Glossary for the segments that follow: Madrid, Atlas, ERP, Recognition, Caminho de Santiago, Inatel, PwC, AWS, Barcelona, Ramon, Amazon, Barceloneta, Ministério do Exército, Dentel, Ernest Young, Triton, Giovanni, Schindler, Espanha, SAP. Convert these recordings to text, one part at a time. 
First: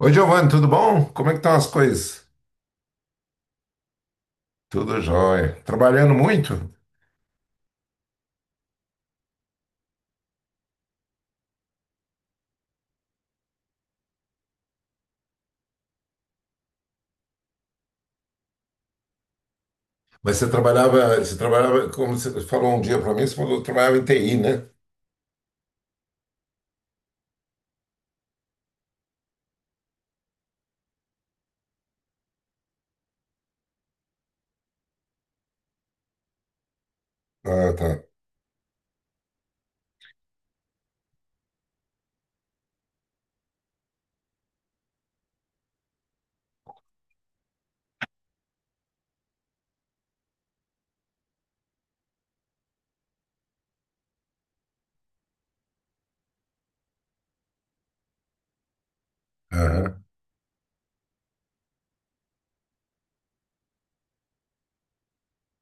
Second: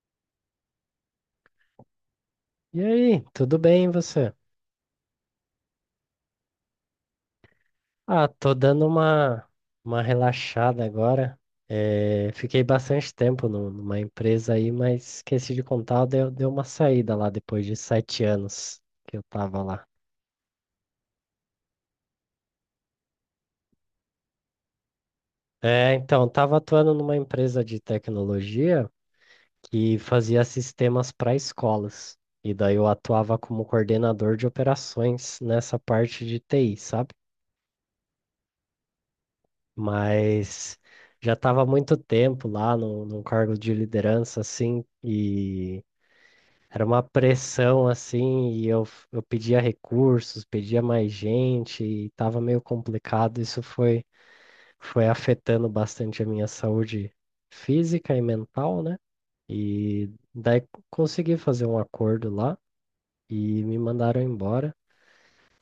Oi, Giovanni, tudo bom? Como é que estão as coisas? E aí, tudo bem, e você? Tudo jóia. Trabalhando muito? Ah, tô dando uma relaxada agora. Fiquei bastante tempo numa empresa aí, mas esqueci de contar, deu uma saída lá depois de 7 anos que eu tava lá. Mas você trabalhava, como você falou um dia para mim, você falou que trabalhava em TI, né? É, então, tava atuando numa empresa de tecnologia que fazia sistemas para escolas. E daí eu atuava como coordenador de operações nessa parte de TI, sabe? Ah, tá. Mas já estava há muito tempo lá no, num cargo de liderança, assim, e era uma pressão, assim, e eu pedia recursos, pedia mais gente, e estava meio complicado. Isso foi afetando bastante a minha saúde física e mental, né? Aham. E daí consegui fazer um acordo lá e me mandaram embora.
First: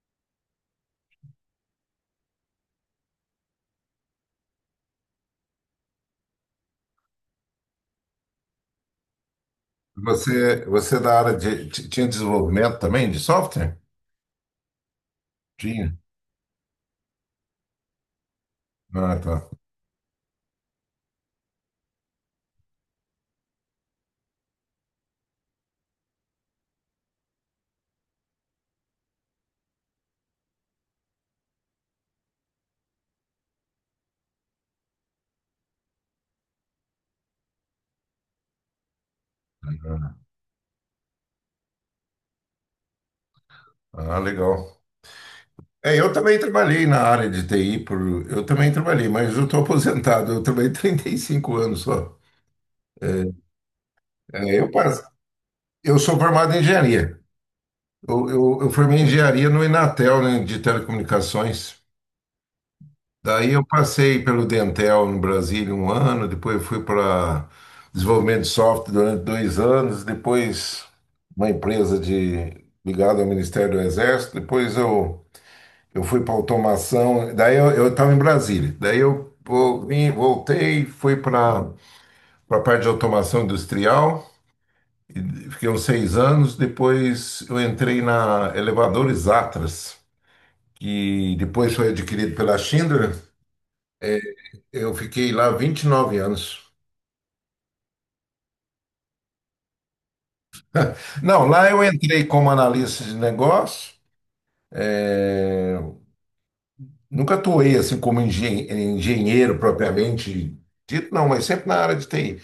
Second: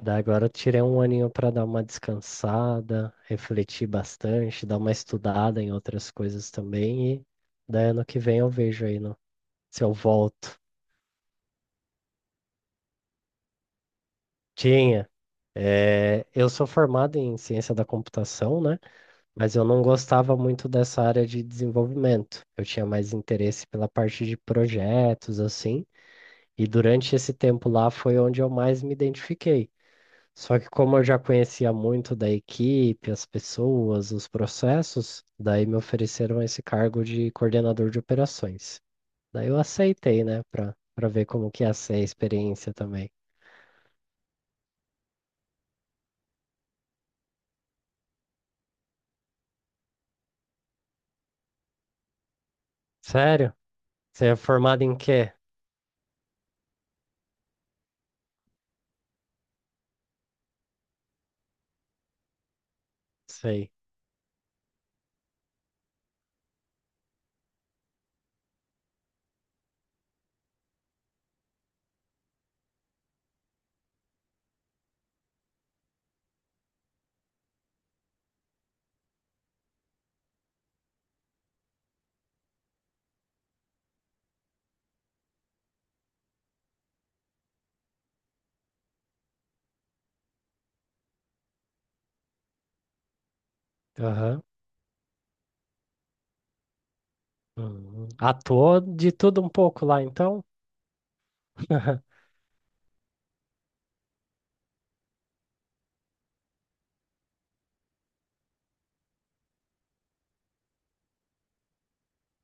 Daí agora eu tirei um aninho para dar uma descansada, refletir bastante, dar uma estudada em outras coisas também. E daí ano que vem eu vejo aí se eu volto. Você é da área de, tinha desenvolvimento também de software? Tinha. Tinha. É, eu sou formado em ciência da computação, né? Ah, tá. Mas eu não gostava muito dessa área de desenvolvimento. Eu tinha mais interesse pela parte de projetos, assim. E durante esse tempo lá foi onde eu mais me identifiquei. Só que como eu já conhecia muito da equipe, as pessoas, os processos, daí me ofereceram esse cargo de coordenador de operações. Daí eu aceitei, né, para ver como que ia ser a experiência também. Ah, legal. É, eu também trabalhei na área de TI, eu também trabalhei, mas eu estou aposentado, eu trabalhei 35 anos só. É, Sério? Você é é, eu, formado em passo- quê? eu sou formado em engenharia. Eu formei engenharia no Inatel, né, de telecomunicações. Daí eu Sei. passei pelo Dentel no Brasília um ano, depois eu fui para desenvolvimento de software durante 2 anos, depois uma empresa de ligada ao Ministério do Exército, depois eu fui para automação, daí eu estava em Brasília, daí eu vim, voltei, fui para a parte de automação industrial, e fiquei uns 6 anos, depois eu entrei na elevadores Atlas, que depois foi adquirido pela Schindler. Aham. Eu fiquei lá 29 anos. Uhum. Atuou de tudo um pouco lá, então? Não, lá eu entrei como analista de negócio. É, nunca atuei assim como engenheiro propriamente dito, não, mas sempre na área de TI.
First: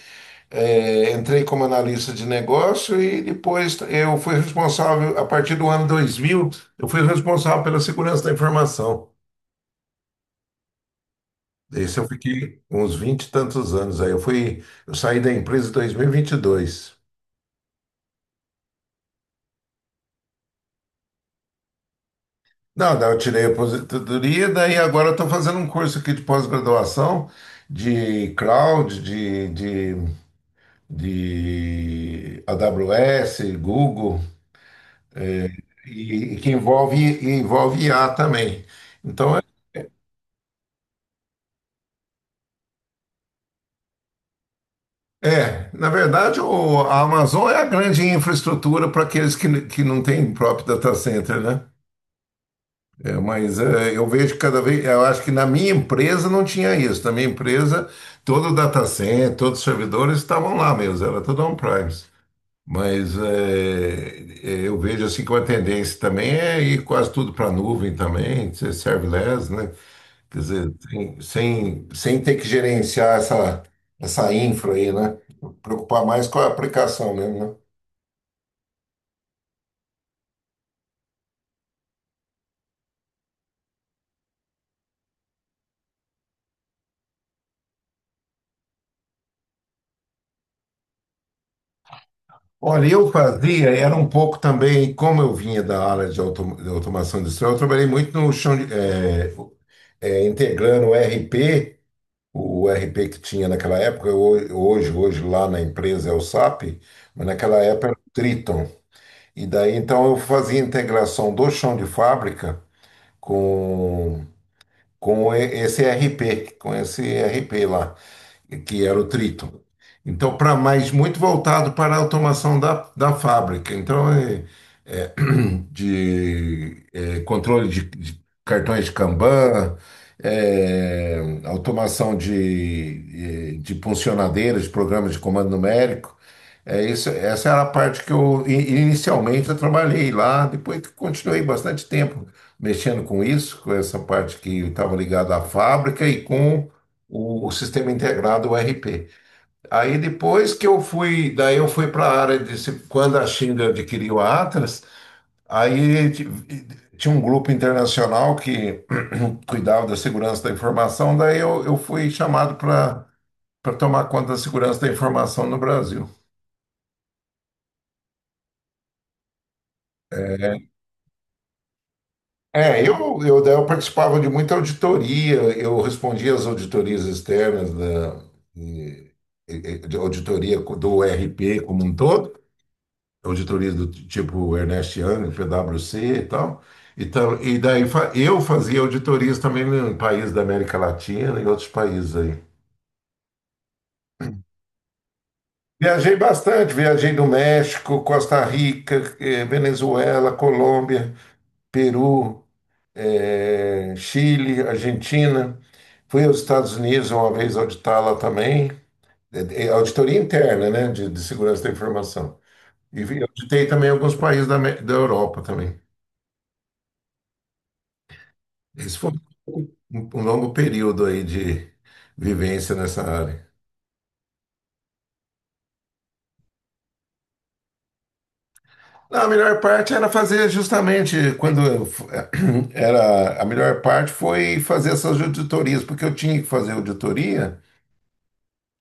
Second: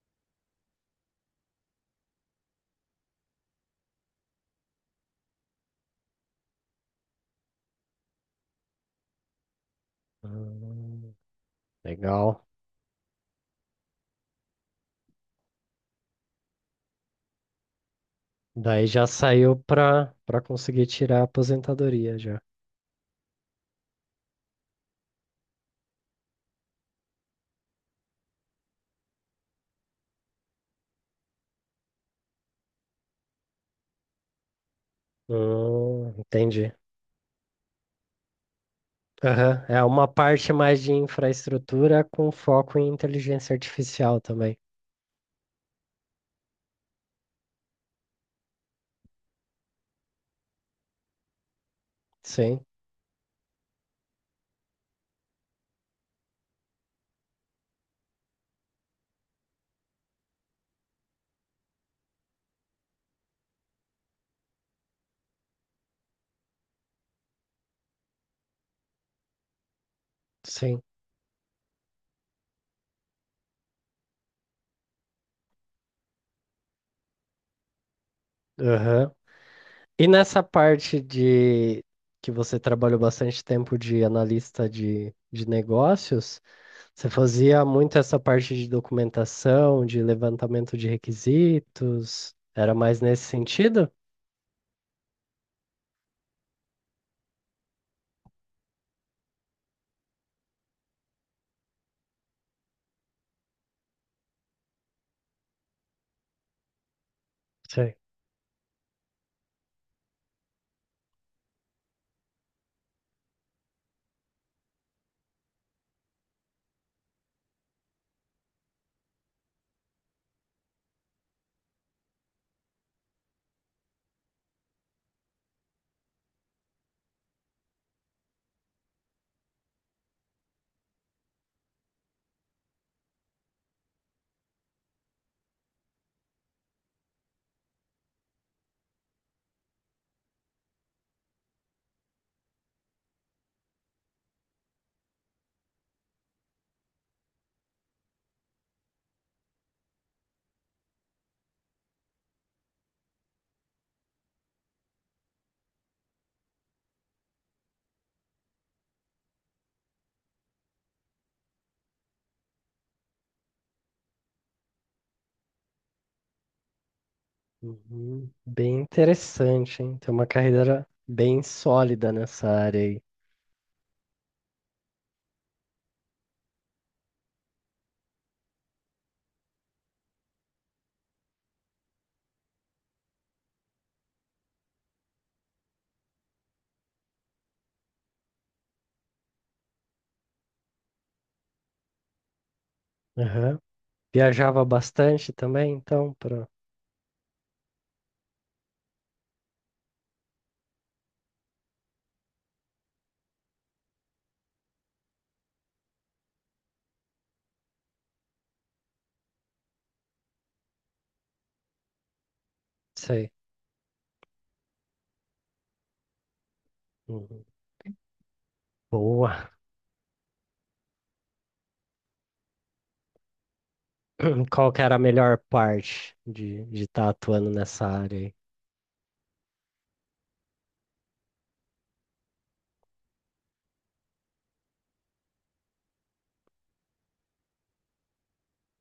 É, entrei como analista de negócio e depois eu fui responsável, a partir do ano 2000. Eu fui responsável pela segurança da informação. Hum. Esse eu Legal. fiquei uns 20 e tantos anos aí. Eu saí da empresa em dois mil e vinte e dois. Daí já saiu para conseguir tirar a aposentadoria já. Não, daí eu tirei a aposentadoria, daí agora eu estou fazendo um curso aqui de pós-graduação de cloud, de AWS, Google, e, e que Entendi. envolve, e envolve I a também. Então, Aham. É uma parte mais de infraestrutura com foco em inteligência artificial também. Na verdade, a Amazon é a grande infraestrutura para aqueles que não têm próprio data center, né? Sim, Eu vejo cada vez, eu acho que na minha empresa não tinha isso. Na minha empresa, todo o data center, todos os servidores estavam lá mesmo, era tudo on-premise. Mas eu vejo assim que uma tendência também é ir quase tudo para a nuvem também, ser serverless, né? Quer dizer, sim. Sem ter que gerenciar essa infra aí, né? Preocupar mais com a aplicação mesmo, né? Aham. E nessa parte de que você trabalhou bastante tempo de analista de negócios, você fazia muito essa parte de documentação, de levantamento de requisitos? Era Olha, mais eu nesse fazia, sentido? era um pouco também, como eu vinha da área de, de automação industrial, eu trabalhei muito no chão de, integrando o RP, que tinha naquela época, hoje lá na empresa é o SAP, mas naquela época Sim. era o Triton. E daí então eu fazia integração do chão de fábrica com esse RP, lá, que era o Triton. Então, para mais muito voltado para a automação da fábrica. Então, de controle de cartões de Kanban, automação de funcionadeiras, de programas de comando numérico. É isso, essa era a parte que inicialmente eu trabalhei lá, depois que continuei bastante tempo mexendo com isso, com essa parte que estava ligada à fábrica e com o sistema integrado, o ERP. Aí depois daí eu fui para a área de quando a Schindler adquiriu a Atlas. Aí ti- tinha um grupo internacional que cuidava da segurança da informação, daí eu fui chamado para tomar conta da segurança da informação no Brasil. Uhum. Bem interessante, hein? Tem uma É, carreira bem sólida nessa é, eu, área eu, daí eu participava de muita auditoria, eu respondia às auditorias externas da e- de auditoria do RP como um todo, auditoria do tipo Ernest Young, PwC e tal. E tal, então, e daí eu fazia auditorias também no país da América Latina e outros países aí. aí. Viajava bastante também, então, Viajei para. bastante, viajei no México, Costa Rica, Venezuela, Colômbia, Peru, Chile, Argentina. Fui aos Estados Unidos uma vez auditar lá também, auditoria interna, né, de segurança da informação. E Sei. auditei também alguns países da Europa também. Uhum. Esse foi Boa. um, um longo período aí de vivência nessa área. Qual que era a melhor parte de estar atuando nessa área aí? Não, a melhor parte era fazer justamente era a melhor parte, foi fazer essas auditorias, porque eu tinha que fazer auditoria,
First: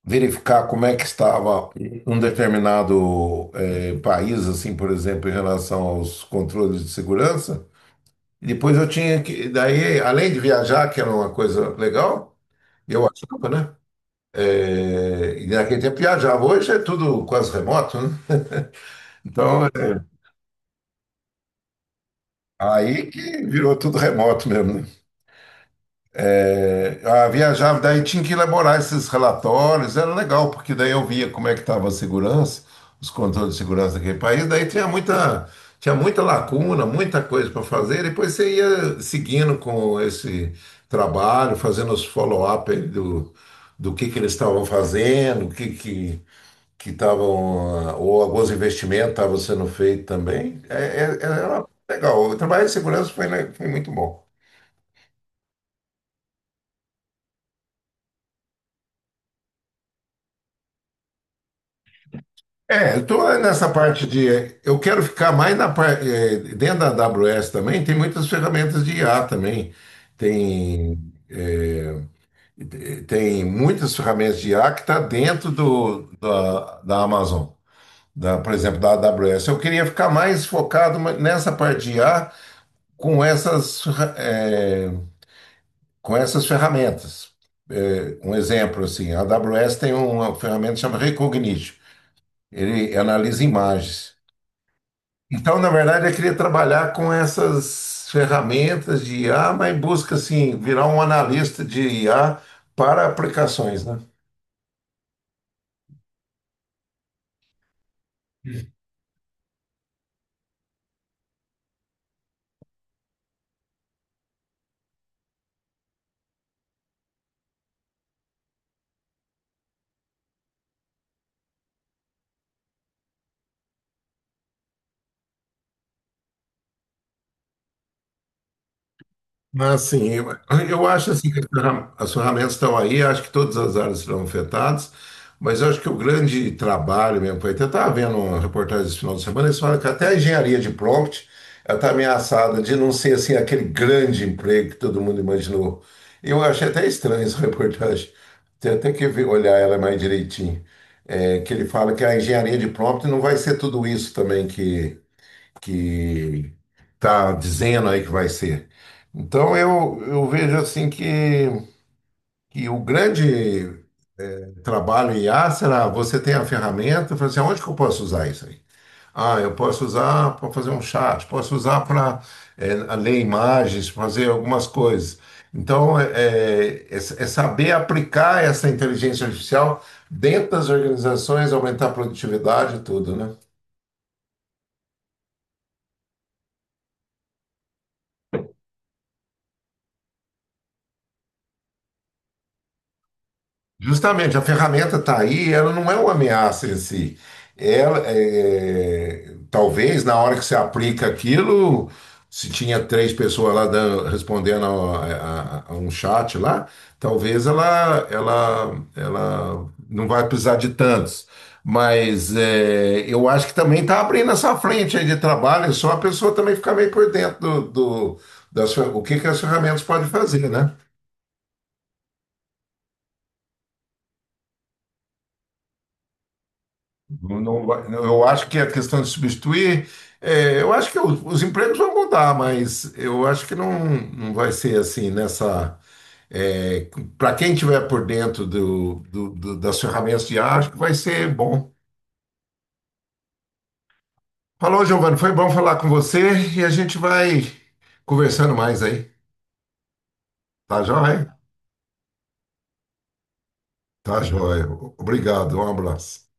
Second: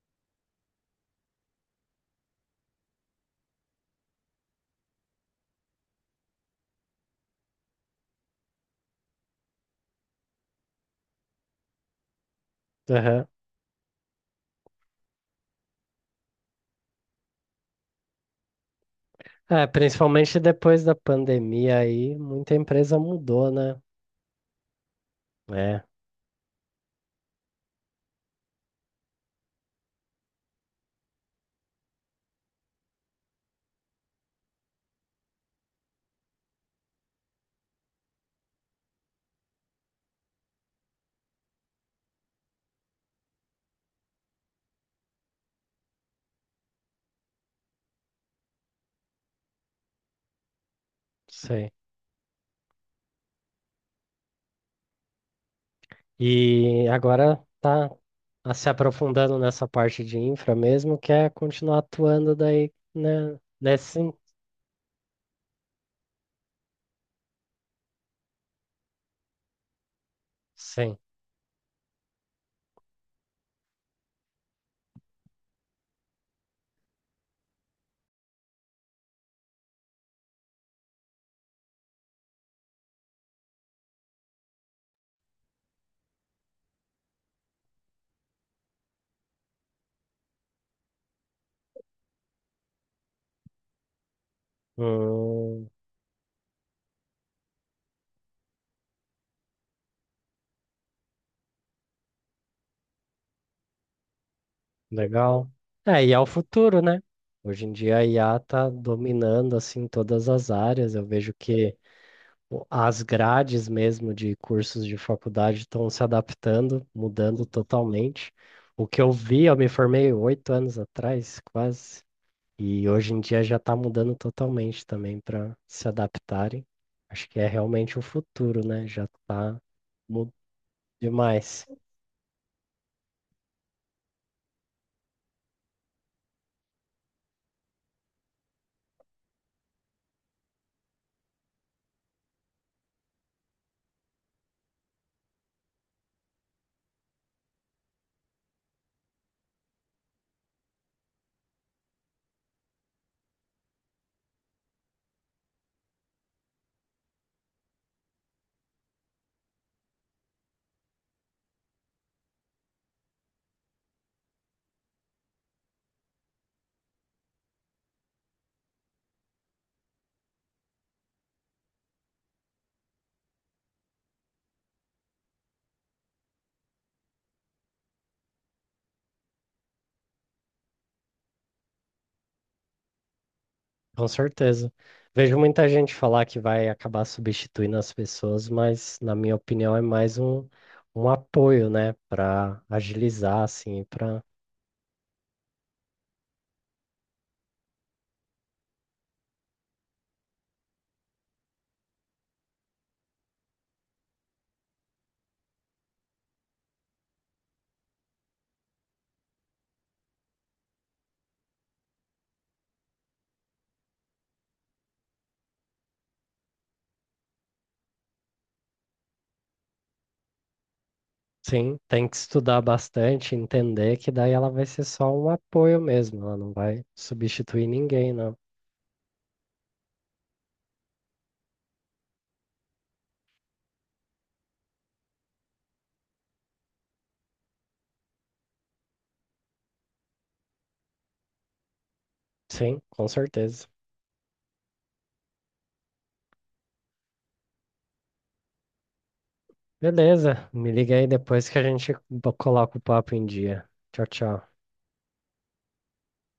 verificar como é que estava um determinado país, assim, por exemplo, em relação aos controles de segurança. E depois eu tinha que, daí, além de viajar, que era uma coisa legal, eu Aham. achava, né? E naquele tempo viajava. Hoje é tudo quase remoto, né? Então, É, principalmente depois da pandemia aí, muita empresa aí que mudou, virou né? tudo remoto mesmo, né? É, É, ah, viajava, daí tinha que elaborar esses relatórios, era legal, porque daí eu via como é que estava a segurança, os controles de segurança daquele país, daí tinha muita lacuna, muita coisa para fazer, depois você ia seguindo com esse trabalho, fazendo os follow-up aí do que eles estavam fazendo, o que que estavam, ah, ou alguns investimentos estavam sendo feitos também. Era sei. legal, o trabalho de segurança foi, foi muito bom. E agora tá se aprofundando nessa parte de infra mesmo, que é continuar atuando daí, É, eu tô né? nessa Nesse, parte de. Eu quero ficar mais na parte dentro da AWS também, tem muitas ferramentas de IA também. Tem, sim. é, Tem muitas ferramentas de IA que está dentro da Amazon, da, por exemplo, da AWS. Eu queria ficar mais focado nessa parte de IA com com essas ferramentas. Um exemplo, assim, a AWS tem uma ferramenta chamada Recognition. Ele analisa imagens. Então, na Hum. verdade, eu queria trabalhar com essas ferramentas de IA, mas em busca, assim, virar um analista de IA para aplicações, né? Legal. É, e é o futuro, né? Hoje em dia a IA tá dominando assim todas as áreas. Eu vejo que o- as grades mesmo de cursos de faculdade estão se adaptando, mudando totalmente. O que eu vi, eu me formei 8 anos atrás, quase, e hoje em dia já está mudando totalmente também para se adaptarem. Acho que é realmente o futuro, né? Já está Mas assim, eu acho assim que demais. As ferramentas estão aí, acho que todas as áreas serão afetadas, mas eu acho que o grande trabalho mesmo, foi, até estava vendo uma reportagem esse final de semana, eles falam que até a engenharia de prompt ela está ameaçada de não ser assim aquele grande emprego que todo mundo imaginou. Eu achei até estranho essa reportagem. Tem até que olhar ela mais direitinho. É, que ele fala que a engenharia de prompt não vai ser tudo isso também que está dizendo aí que vai ser. Então eu vejo assim que o grande trabalho em IA será, você tem a ferramenta, e fala assim, onde que eu posso usar isso aí? Ah, eu posso usar para fazer um chat, posso usar para ler imagens, fazer algumas coisas. Então é saber aplicar essa inteligência artificial dentro das organizações, aumentar a produtividade e tudo, né? Com certeza. Vejo muita gente falar que vai acabar substituindo as pessoas, mas na minha opinião é mais um apoio, né, para agilizar assim, para. Justamente, a ferramenta está aí, ela não é uma ameaça em si. Ela, é, talvez na hora que você aplica aquilo, se tinha três pessoas lá respondendo a um chat lá, talvez ela não vai precisar de tantos. Mas é, eu acho que também está abrindo essa frente aí de trabalho, é só a pessoa também ficar meio por dentro das, o que que as ferramentas podem fazer, né? Sim, tem que estudar bastante, entender que daí ela vai ser só um apoio mesmo, ela não vai Não- não substituir vai- ninguém, eu não. acho que a questão de substituir, é, eu acho que os empregos vão mudar, mas eu acho que não, não vai ser assim nessa. Para quem estiver por dentro das ferramentas de ar, acho que vai ser bom. Sim, com certeza. Falou, Giovanni, foi bom falar com você e a gente vai conversando mais aí. Beleza, me Tá liga aí joia? depois que a gente coloca o papo em dia. Tchau, Tá tchau. joia. Obrigado, um abraço.